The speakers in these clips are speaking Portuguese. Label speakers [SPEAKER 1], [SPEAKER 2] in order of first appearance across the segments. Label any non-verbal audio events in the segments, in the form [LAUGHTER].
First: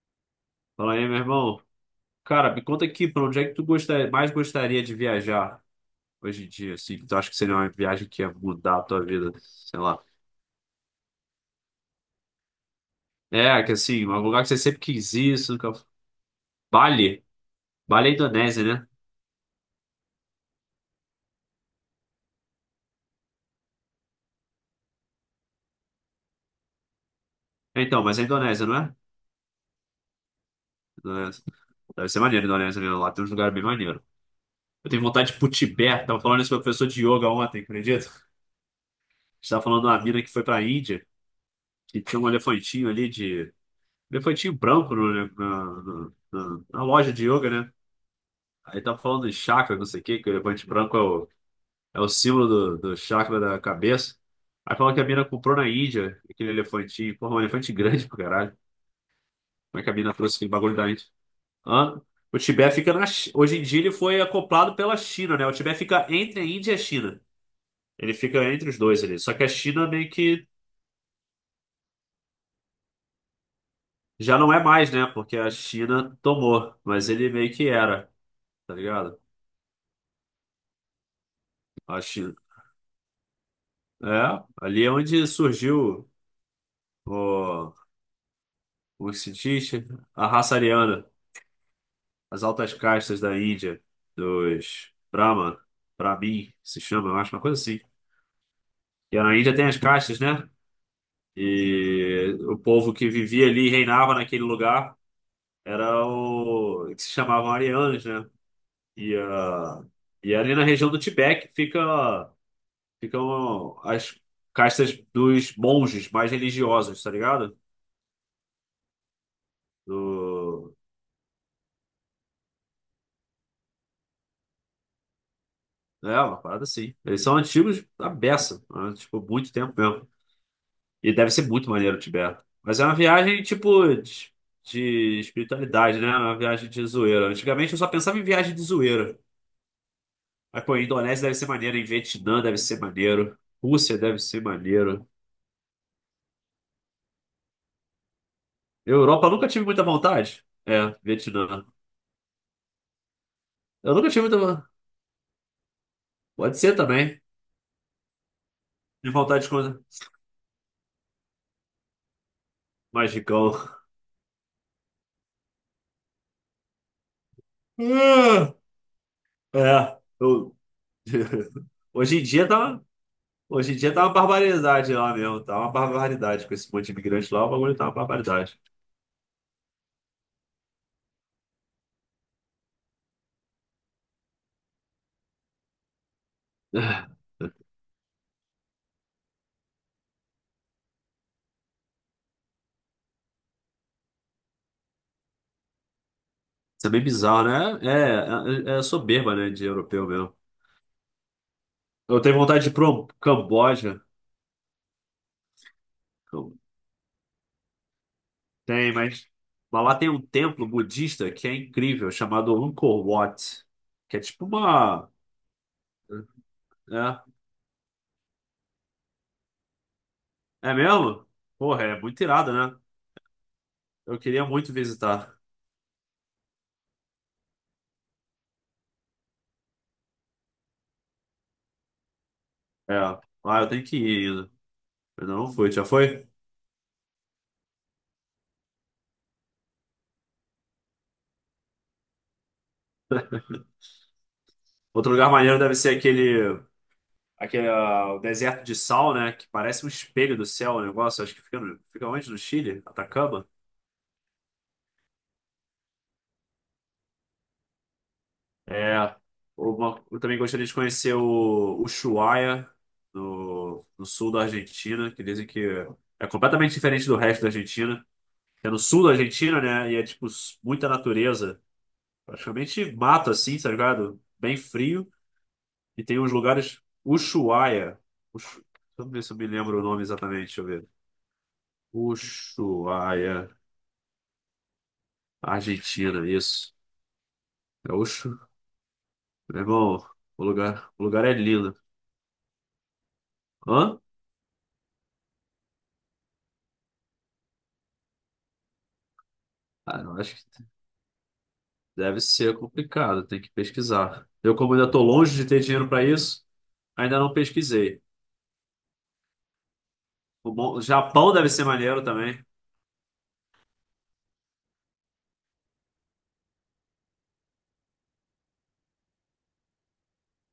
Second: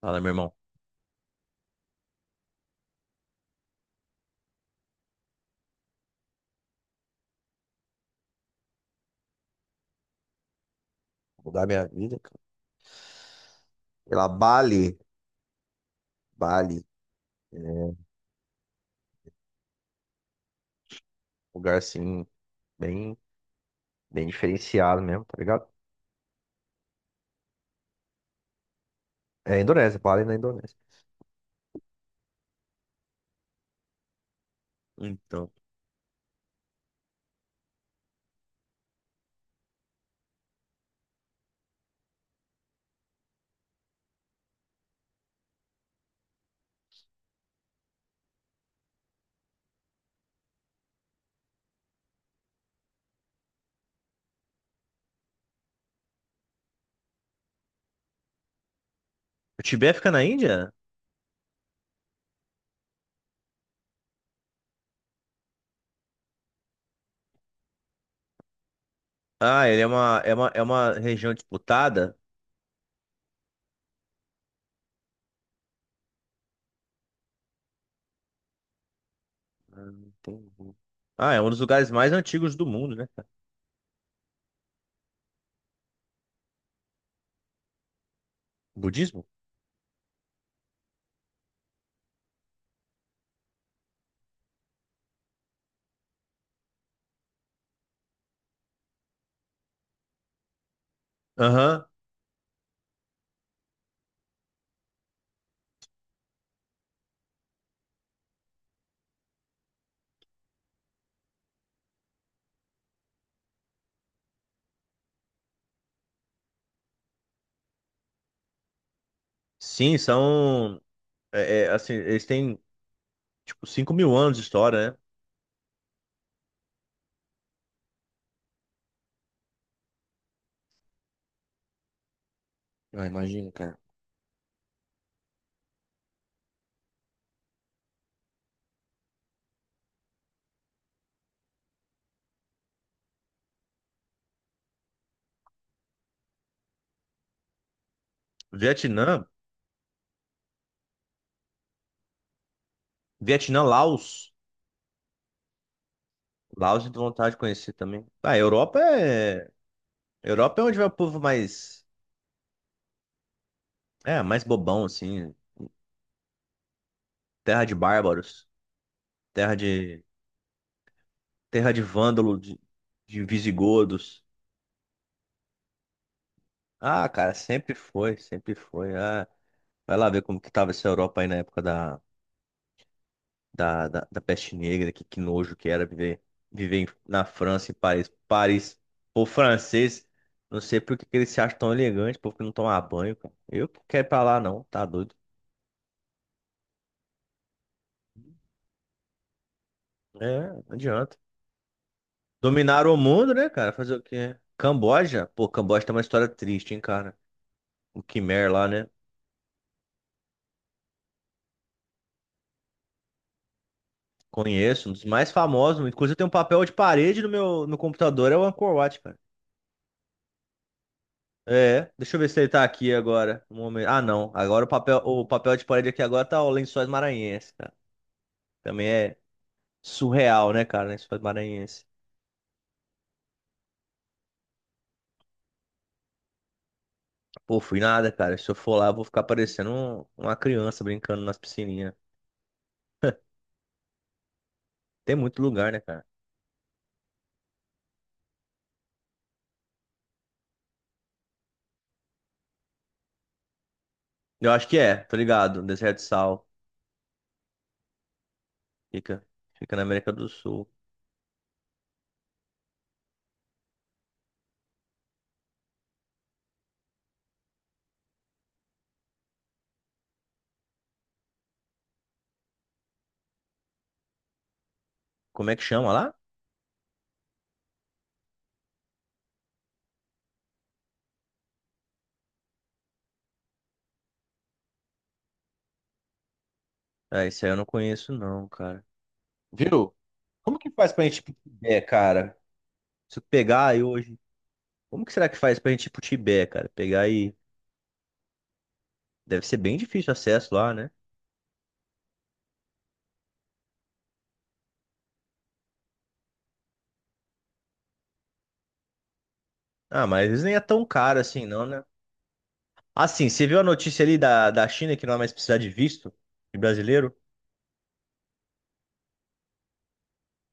[SPEAKER 1] Fala, meu irmão.
[SPEAKER 2] Fala aí, meu irmão. Cara, me conta aqui, pra onde é que tu gostaria, mais gostaria de viajar hoje em dia, assim? Que Tu acha que seria uma viagem que ia mudar a tua vida? Sei lá.
[SPEAKER 1] Mudar minha vida, cara.
[SPEAKER 2] É, que assim, um
[SPEAKER 1] Pela
[SPEAKER 2] lugar que você sempre
[SPEAKER 1] Bali.
[SPEAKER 2] quis ir, isso nunca...
[SPEAKER 1] Bali.
[SPEAKER 2] Bali?
[SPEAKER 1] É um
[SPEAKER 2] Bali é Indonésia, né?
[SPEAKER 1] lugar, assim, bem, bem diferenciado mesmo, tá ligado?
[SPEAKER 2] É, então, mas é Indonésia, não é?
[SPEAKER 1] É Indonésia, Bali na Indonésia.
[SPEAKER 2] Indonésia. Deve ser maneiro a Indonésia, né? Lá tem uns lugares bem maneiros. Eu tenho vontade de ir
[SPEAKER 1] Então.
[SPEAKER 2] pro Tibete. Tava falando isso com o professor de yoga ontem, acredita? A gente tava falando de uma mina que foi pra Índia que tinha um elefantinho ali de... Elefantinho branco né, na loja de yoga, né? Aí tá falando de chakra, não sei o quê, que o elefante branco é é o símbolo do chakra da cabeça. Aí falando que a mina comprou na Índia aquele elefantinho. Porra, um elefante grande pro caralho.
[SPEAKER 1] O
[SPEAKER 2] Como é que a
[SPEAKER 1] Tibete fica
[SPEAKER 2] mina
[SPEAKER 1] na
[SPEAKER 2] trouxe aquele
[SPEAKER 1] Índia?
[SPEAKER 2] bagulho da Índia? Hã? O Tibete fica Hoje em dia ele foi acoplado pela China, né? O Tibete fica entre a Índia e a China. Ele fica entre os dois ali. Só que a
[SPEAKER 1] Ah, ele é
[SPEAKER 2] China meio
[SPEAKER 1] uma, é
[SPEAKER 2] que
[SPEAKER 1] uma, é uma região disputada?
[SPEAKER 2] já não é mais, né? Porque a China tomou. Mas ele meio que era, tá ligado?
[SPEAKER 1] Ah, entendi. Ah, é um dos lugares
[SPEAKER 2] A
[SPEAKER 1] mais
[SPEAKER 2] China.
[SPEAKER 1] antigos do mundo, né, cara?
[SPEAKER 2] É, ali é onde surgiu. Os
[SPEAKER 1] Budismo?
[SPEAKER 2] cientistas, a raça ariana, as altas castas da Índia, dos Brahman, Brahmin, se chama, eu acho, uma coisa assim. E na Índia tem as castas, né?
[SPEAKER 1] Aham.
[SPEAKER 2] E o povo que vivia ali, e reinava naquele lugar, era o que se chamavam arianos, né? E, ah, e ali na região do Tibete ficam as castas dos monges mais religiosos, tá ligado?
[SPEAKER 1] Sim,
[SPEAKER 2] Do,
[SPEAKER 1] são. É, é, assim, eles têm, tipo, 5 mil anos de história, né?
[SPEAKER 2] é, uma parada assim. Eles são antigos a beça, né? Tipo, muito tempo mesmo. E deve ser muito maneiro o Tibete. Mas é uma
[SPEAKER 1] Ah,
[SPEAKER 2] viagem,
[SPEAKER 1] imagina, cara.
[SPEAKER 2] tipo, de espiritualidade, né? É uma viagem de zoeira. Antigamente eu só pensava em viagem de zoeira. Mas, pô, Indonésia deve ser maneiro, em Vietnã deve ser maneiro, Rússia deve ser maneiro. Europa
[SPEAKER 1] Vietnã,
[SPEAKER 2] eu nunca tive muita vontade. É, Vietnã. Eu nunca tive
[SPEAKER 1] Laos.
[SPEAKER 2] muita. Pode ser
[SPEAKER 1] Laos de
[SPEAKER 2] também.
[SPEAKER 1] vontade de conhecer também. Ah, Europa
[SPEAKER 2] De vontade de
[SPEAKER 1] é.
[SPEAKER 2] coisa.
[SPEAKER 1] Europa é onde vai o povo mais.
[SPEAKER 2] Magicão.
[SPEAKER 1] É, mais bobão, assim. Terra de bárbaros.
[SPEAKER 2] Ah,
[SPEAKER 1] Terra
[SPEAKER 2] é,
[SPEAKER 1] de.
[SPEAKER 2] eu...
[SPEAKER 1] Terra
[SPEAKER 2] [LAUGHS]
[SPEAKER 1] de
[SPEAKER 2] Hoje em
[SPEAKER 1] vândalo,
[SPEAKER 2] dia tá.
[SPEAKER 1] de
[SPEAKER 2] Hoje em dia tá uma
[SPEAKER 1] visigodos.
[SPEAKER 2] barbaridade lá mesmo, tá uma barbaridade. Com esse monte de
[SPEAKER 1] Ah, cara,
[SPEAKER 2] imigrante lá, o bagulho tá uma
[SPEAKER 1] sempre
[SPEAKER 2] barbaridade.
[SPEAKER 1] foi. Ah, vai lá ver como que tava essa Europa aí na época da peste negra, que nojo que era viver,
[SPEAKER 2] Ah,
[SPEAKER 1] na França, em Paris. Paris, O francês. Não sei por que que eles se acham tão elegantes, povo que não toma banho, cara. Eu que quero ir pra lá, não, tá doido.
[SPEAKER 2] isso é bem bizarro, né? É soberba, né, de europeu mesmo.
[SPEAKER 1] É, não adianta.
[SPEAKER 2] Eu tenho vontade de ir
[SPEAKER 1] Dominaram o
[SPEAKER 2] pro
[SPEAKER 1] mundo, né, cara? Fazer
[SPEAKER 2] Camboja.
[SPEAKER 1] o quê? Camboja? Pô, Camboja tem uma história triste, hein, cara? O Khmer lá, né?
[SPEAKER 2] Tem, mas... Mas lá tem um templo budista que é incrível, chamado Angkor Wat. Que é tipo
[SPEAKER 1] Conheço, um dos
[SPEAKER 2] uma...
[SPEAKER 1] mais famosos. Inclusive, tem um papel de parede no computador, é o Angkor Wat, cara.
[SPEAKER 2] É, é mesmo? Porra,
[SPEAKER 1] É,
[SPEAKER 2] é
[SPEAKER 1] deixa eu
[SPEAKER 2] muito
[SPEAKER 1] ver se ele
[SPEAKER 2] irado,
[SPEAKER 1] tá
[SPEAKER 2] né?
[SPEAKER 1] aqui agora. Um momento. Ah,
[SPEAKER 2] Eu
[SPEAKER 1] não.
[SPEAKER 2] queria
[SPEAKER 1] Agora
[SPEAKER 2] muito
[SPEAKER 1] o
[SPEAKER 2] visitar.
[SPEAKER 1] papel de parede aqui agora tá o Lençóis Maranhenses, cara. Também é surreal, né, cara? Lençóis Maranhenses.
[SPEAKER 2] É. Ah, eu tenho que ir ainda. Eu ainda não fui, já foi?
[SPEAKER 1] Pô, fui nada, cara. Se eu for lá, eu vou ficar parecendo uma criança brincando nas piscininhas.
[SPEAKER 2] Outro
[SPEAKER 1] Tem
[SPEAKER 2] lugar
[SPEAKER 1] muito
[SPEAKER 2] maneiro
[SPEAKER 1] lugar,
[SPEAKER 2] deve
[SPEAKER 1] né,
[SPEAKER 2] ser
[SPEAKER 1] cara?
[SPEAKER 2] aquele... Aquele, ah, o deserto de sal, né? Que parece um espelho do céu, o negócio. Acho que fica, fica onde? No Chile? Atacama?
[SPEAKER 1] Eu acho que é, tô ligado. Deserto de Sal.
[SPEAKER 2] É,
[SPEAKER 1] Fica, fica na América
[SPEAKER 2] eu
[SPEAKER 1] do
[SPEAKER 2] também gostaria
[SPEAKER 1] Sul.
[SPEAKER 2] de conhecer o Ushuaia, no sul da Argentina, que dizem que é completamente diferente do resto da Argentina. É no sul da Argentina, né? E é, tipo, muita natureza. Praticamente mato, assim, tá ligado? Bem frio.
[SPEAKER 1] Como é que chama
[SPEAKER 2] E
[SPEAKER 1] lá?
[SPEAKER 2] tem uns lugares... Ushuaia. Ushu... Deixa eu ver se eu me lembro o nome exatamente, deixa eu ver. Ushuaia, Argentina, isso.
[SPEAKER 1] Ah, isso aí eu não
[SPEAKER 2] É
[SPEAKER 1] conheço
[SPEAKER 2] Ushu...
[SPEAKER 1] não, cara.
[SPEAKER 2] Meu
[SPEAKER 1] Viu?
[SPEAKER 2] irmão,
[SPEAKER 1] Como que faz
[SPEAKER 2] o
[SPEAKER 1] pra gente ir
[SPEAKER 2] lugar é
[SPEAKER 1] pro
[SPEAKER 2] lindo.
[SPEAKER 1] Tibete, cara? Se eu pegar aí
[SPEAKER 2] Hã?
[SPEAKER 1] hoje, como que será que faz pra gente ir pro Tibete, cara? Pegar aí. Deve ser bem
[SPEAKER 2] Ah,
[SPEAKER 1] difícil o
[SPEAKER 2] não, acho
[SPEAKER 1] acesso
[SPEAKER 2] que
[SPEAKER 1] lá, né?
[SPEAKER 2] deve ser complicado, tem que pesquisar. Eu, como ainda estou longe de ter dinheiro para isso, ainda não pesquisei.
[SPEAKER 1] Ah, mas eles nem é
[SPEAKER 2] O
[SPEAKER 1] tão caro
[SPEAKER 2] Japão
[SPEAKER 1] assim,
[SPEAKER 2] deve
[SPEAKER 1] não,
[SPEAKER 2] ser
[SPEAKER 1] né?
[SPEAKER 2] maneiro também.
[SPEAKER 1] Assim, você viu a notícia ali da China que não vai mais precisar de visto de brasileiro?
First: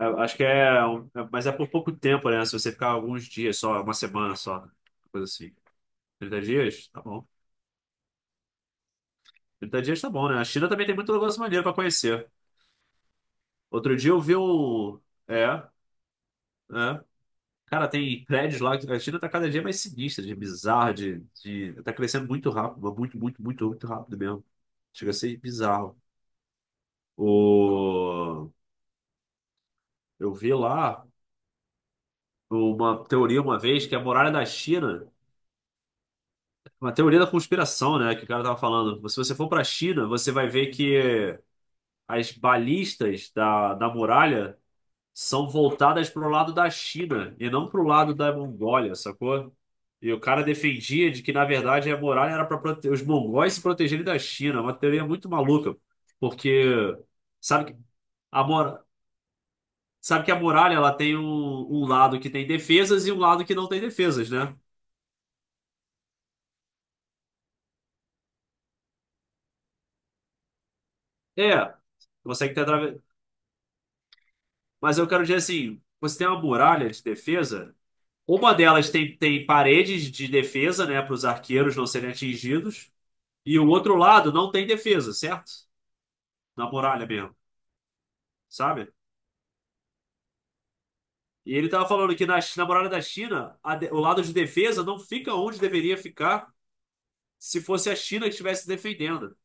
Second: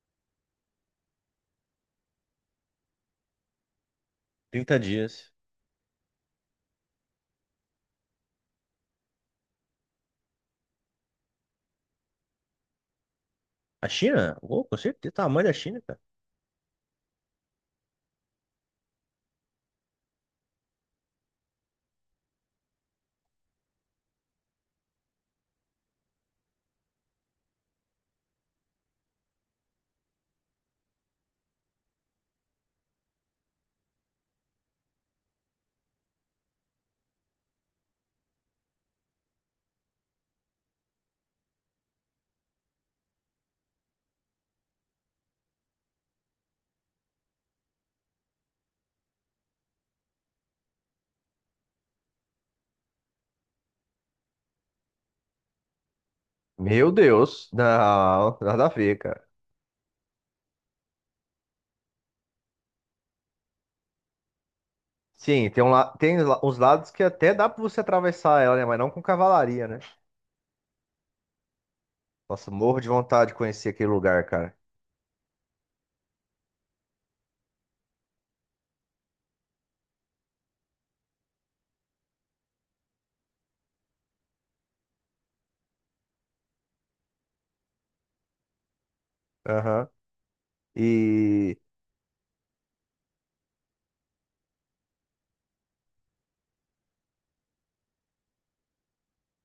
[SPEAKER 2] É, acho que é, mas é por pouco tempo, né? Se você ficar alguns dias só, uma semana só,
[SPEAKER 1] trinta
[SPEAKER 2] coisa
[SPEAKER 1] dias.
[SPEAKER 2] assim. Trinta dias? Tá bom. 30 dias tá bom, né? A China também tem muito negócio maneiro para conhecer.
[SPEAKER 1] A
[SPEAKER 2] Outro dia eu
[SPEAKER 1] China?
[SPEAKER 2] vi
[SPEAKER 1] Oh, com
[SPEAKER 2] um.
[SPEAKER 1] certeza, o tamanho da
[SPEAKER 2] É,
[SPEAKER 1] China, cara.
[SPEAKER 2] é. Cara, tem prédios lá. A China tá cada dia mais sinistra, de bizarro, de... Tá crescendo muito rápido, muito rápido mesmo. Chega a ser bizarro. O... Eu vi lá uma teoria uma vez que é a muralha da China, uma teoria da conspiração, né? Que o cara tava falando. Se você for pra China, você vai ver que as balistas da muralha são voltadas pro lado da China e não pro lado da Mongólia, sacou? E o cara defendia de que, na verdade, a muralha era para prote... os mongóis se protegerem da China. É uma teoria muito maluca,
[SPEAKER 1] Meu
[SPEAKER 2] porque
[SPEAKER 1] Deus,
[SPEAKER 2] sabe que
[SPEAKER 1] não,
[SPEAKER 2] a
[SPEAKER 1] nada a
[SPEAKER 2] mora
[SPEAKER 1] ver, cara.
[SPEAKER 2] sabe que a muralha ela tem um, um lado que tem defesas e um lado que não tem defesas, né?
[SPEAKER 1] Sim, tem, uns lados que até dá pra você atravessar ela, né? Mas não com cavalaria, né?
[SPEAKER 2] É, você
[SPEAKER 1] Nossa,
[SPEAKER 2] que tem
[SPEAKER 1] morro de
[SPEAKER 2] atrave-
[SPEAKER 1] vontade de conhecer aquele lugar, cara.
[SPEAKER 2] mas eu quero dizer assim, você tem uma muralha de defesa, uma delas tem, tem paredes de defesa, né, para os arqueiros não serem atingidos, e o outro lado não tem defesa, certo? Na muralha mesmo, sabe?
[SPEAKER 1] Aham.
[SPEAKER 2] E
[SPEAKER 1] E,
[SPEAKER 2] ele tava falando que na muralha da China, o lado de defesa não fica onde deveria ficar se fosse a China que estivesse defendendo.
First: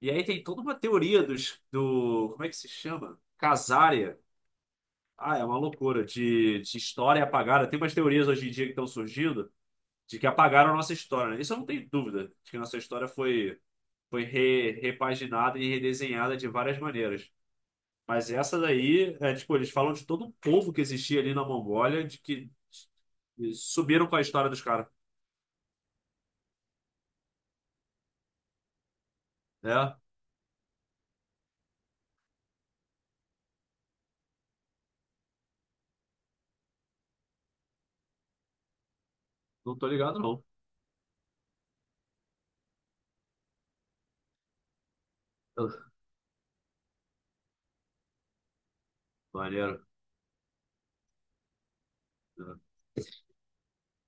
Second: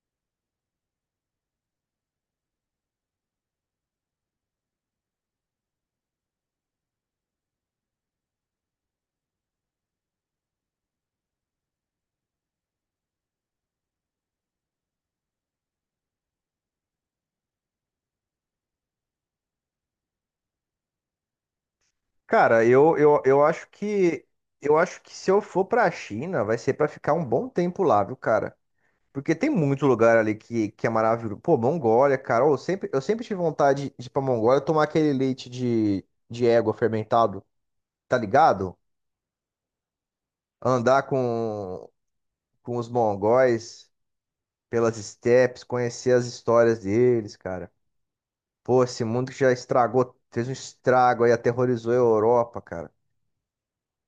[SPEAKER 2] E aí tem toda uma teoria do. Como é que se chama? Casária. Ah, é uma loucura de história apagada. Tem umas teorias hoje em dia que estão surgindo de que apagaram a nossa história, né? Isso eu não tenho dúvida, de que a nossa história foi, foi repaginada e redesenhada de várias maneiras. Mas essa daí, é, tipo, eles falam de todo um povo que existia ali na Mongólia, de que
[SPEAKER 1] cara,
[SPEAKER 2] subiram com a história dos
[SPEAKER 1] eu
[SPEAKER 2] caras.
[SPEAKER 1] acho que se eu for pra China, vai ser pra ficar um bom tempo lá, viu, cara? Porque tem muito
[SPEAKER 2] É,
[SPEAKER 1] lugar ali que é maravilhoso. Pô, Mongólia, cara. Eu sempre tive vontade de ir pra Mongólia tomar aquele leite de égua fermentado, tá ligado?
[SPEAKER 2] não tô ligado, não.
[SPEAKER 1] Andar com os mongóis pelas steps,
[SPEAKER 2] Ah,
[SPEAKER 1] conhecer as histórias deles, cara. Pô, esse mundo que já
[SPEAKER 2] maneiro.
[SPEAKER 1] estragou, fez um estrago aí, aterrorizou a Europa, cara.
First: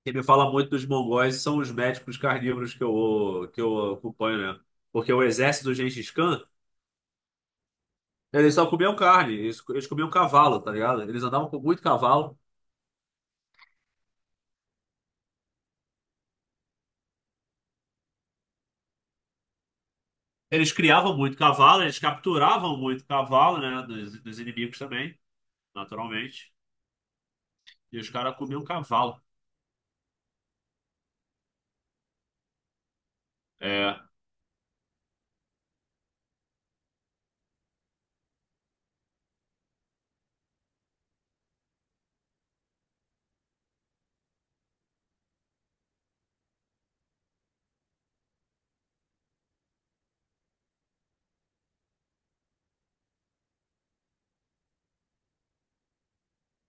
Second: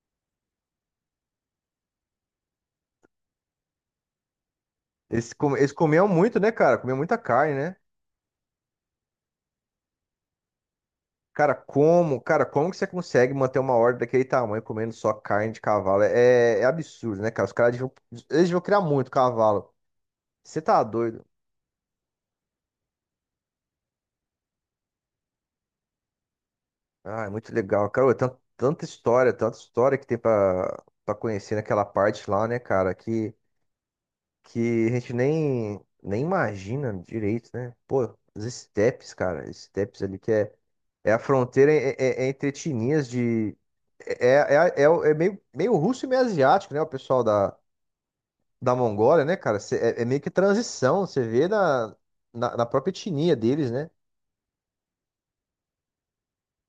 [SPEAKER 2] Quem me fala muito dos mongóis são os médicos carnívoros que eu acompanho, né? Porque o
[SPEAKER 1] Eles,
[SPEAKER 2] exército
[SPEAKER 1] eles
[SPEAKER 2] do
[SPEAKER 1] comiam
[SPEAKER 2] Gengis
[SPEAKER 1] muito,
[SPEAKER 2] Khan,
[SPEAKER 1] né, cara? Comiam muita carne, né?
[SPEAKER 2] eles só comiam carne, eles comiam cavalo, tá ligado? Eles andavam
[SPEAKER 1] Cara,
[SPEAKER 2] com muito cavalo,
[SPEAKER 1] como que você consegue manter uma horda daquele tamanho comendo só carne de cavalo? É, é absurdo, né, cara? Os caras deviam, eles deviam criar muito cavalo. Você
[SPEAKER 2] eles
[SPEAKER 1] tá
[SPEAKER 2] criavam
[SPEAKER 1] doido?
[SPEAKER 2] muito cavalo, eles capturavam muito cavalo, né? Dos inimigos também, naturalmente.
[SPEAKER 1] Ah, é muito legal.
[SPEAKER 2] E os
[SPEAKER 1] Cara,
[SPEAKER 2] caras comiam cavalo.
[SPEAKER 1] tanta história que tem pra, pra conhecer naquela parte lá, né, cara?
[SPEAKER 2] É,
[SPEAKER 1] Que a gente nem imagina direito, né? Pô, os estepes, cara, estepes ali que é, é a fronteira é entre etnias de. É, é meio, meio russo e meio asiático, né? O pessoal da Mongólia, né, cara? Cê- É, é meio que transição, você vê na própria etnia deles, né?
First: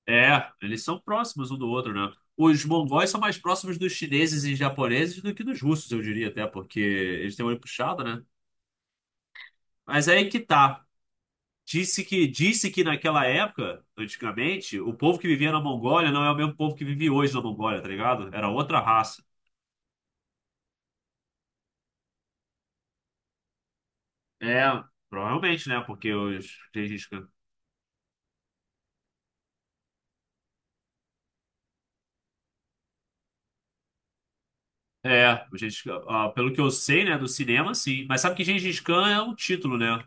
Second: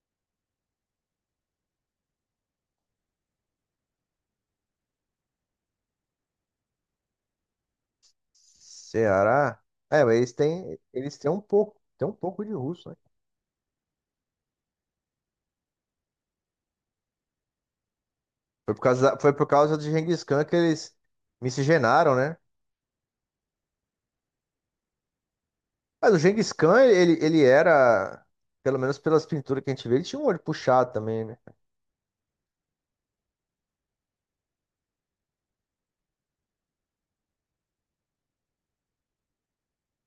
[SPEAKER 2] é, eles são próximos um do outro, né? Os mongóis são mais próximos dos chineses e japoneses do que dos russos, eu diria até, porque eles têm o olho puxado, né?
[SPEAKER 1] Ceará. É,
[SPEAKER 2] Mas
[SPEAKER 1] mas
[SPEAKER 2] é aí que tá.
[SPEAKER 1] eles têm um pouco de
[SPEAKER 2] Disse que
[SPEAKER 1] russo, né?
[SPEAKER 2] naquela época, antigamente, o povo que vivia na Mongólia não é o mesmo povo que vive hoje na Mongólia, tá ligado? Era outra raça.
[SPEAKER 1] Foi por causa de Genghis Khan que eles miscigenaram, né?
[SPEAKER 2] É, provavelmente, né? Porque
[SPEAKER 1] Mas o
[SPEAKER 2] os
[SPEAKER 1] Genghis Khan,
[SPEAKER 2] Gengis Khan.
[SPEAKER 1] ele era, pelo menos pelas pinturas que a gente vê, ele tinha um olho puxado também, né?
[SPEAKER 2] É, o Gengis Khan, ah, pelo que eu sei, né, do cinema, sim. Mas sabe que Gengis Khan é um título, né?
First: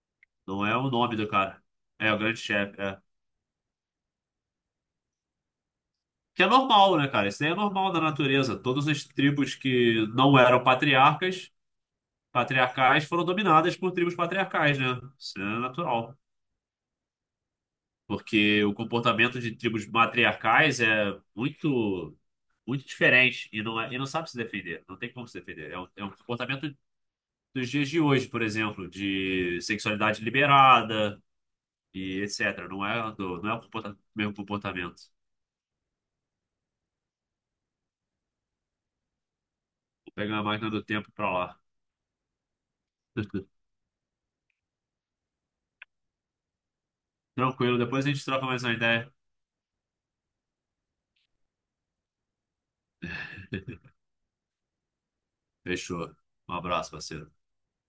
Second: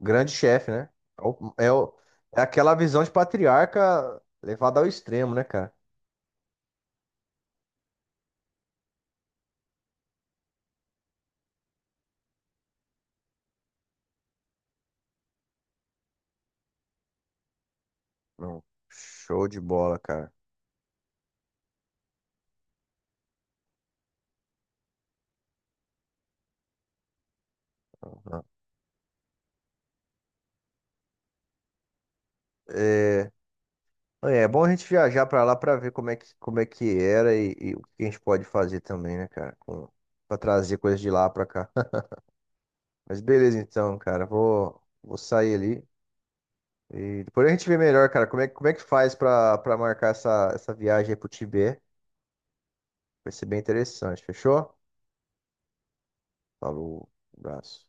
[SPEAKER 1] Grande
[SPEAKER 2] Não
[SPEAKER 1] chefe,
[SPEAKER 2] é
[SPEAKER 1] né?
[SPEAKER 2] o nome
[SPEAKER 1] É,
[SPEAKER 2] do
[SPEAKER 1] o-
[SPEAKER 2] cara.
[SPEAKER 1] é o-
[SPEAKER 2] É, o
[SPEAKER 1] é
[SPEAKER 2] grande
[SPEAKER 1] aquela
[SPEAKER 2] chefe, é.
[SPEAKER 1] visão de patriarca levada ao extremo, né, cara?
[SPEAKER 2] Que é normal, né, cara? Isso daí é normal da natureza. Todas as tribos que não eram patriarcas, patriarcais, foram dominadas por tribos patriarcais, né? Isso é natural.
[SPEAKER 1] Não,
[SPEAKER 2] Porque o comportamento
[SPEAKER 1] show
[SPEAKER 2] de
[SPEAKER 1] de
[SPEAKER 2] tribos
[SPEAKER 1] bola, cara.
[SPEAKER 2] matriarcais é muito diferente e e não sabe se defender, não tem como se defender. É é um comportamento dos dias de hoje, por
[SPEAKER 1] Aham.
[SPEAKER 2] exemplo, de sexualidade liberada e etc. Não é
[SPEAKER 1] É,
[SPEAKER 2] do, não é o mesmo
[SPEAKER 1] é bom a gente
[SPEAKER 2] comportamento.
[SPEAKER 1] viajar pra lá pra ver como é que era e o que a gente pode fazer também, né, cara? Com,
[SPEAKER 2] Vou
[SPEAKER 1] pra
[SPEAKER 2] pegar a máquina
[SPEAKER 1] trazer
[SPEAKER 2] do
[SPEAKER 1] coisas de
[SPEAKER 2] tempo
[SPEAKER 1] lá
[SPEAKER 2] pra
[SPEAKER 1] pra
[SPEAKER 2] lá.
[SPEAKER 1] cá. [LAUGHS] Mas beleza,
[SPEAKER 2] [LAUGHS]
[SPEAKER 1] então, cara. Vou, vou sair ali. E depois a gente vê
[SPEAKER 2] Tranquilo, depois
[SPEAKER 1] melhor,
[SPEAKER 2] a gente
[SPEAKER 1] cara,
[SPEAKER 2] troca mais
[SPEAKER 1] como é
[SPEAKER 2] uma
[SPEAKER 1] que
[SPEAKER 2] ideia.
[SPEAKER 1] faz pra, pra marcar essa viagem aí pro Tibete. Vai ser bem interessante, fechou?
[SPEAKER 2] Fechou. Um abraço,
[SPEAKER 1] Falou,
[SPEAKER 2] parceiro.
[SPEAKER 1] abraço.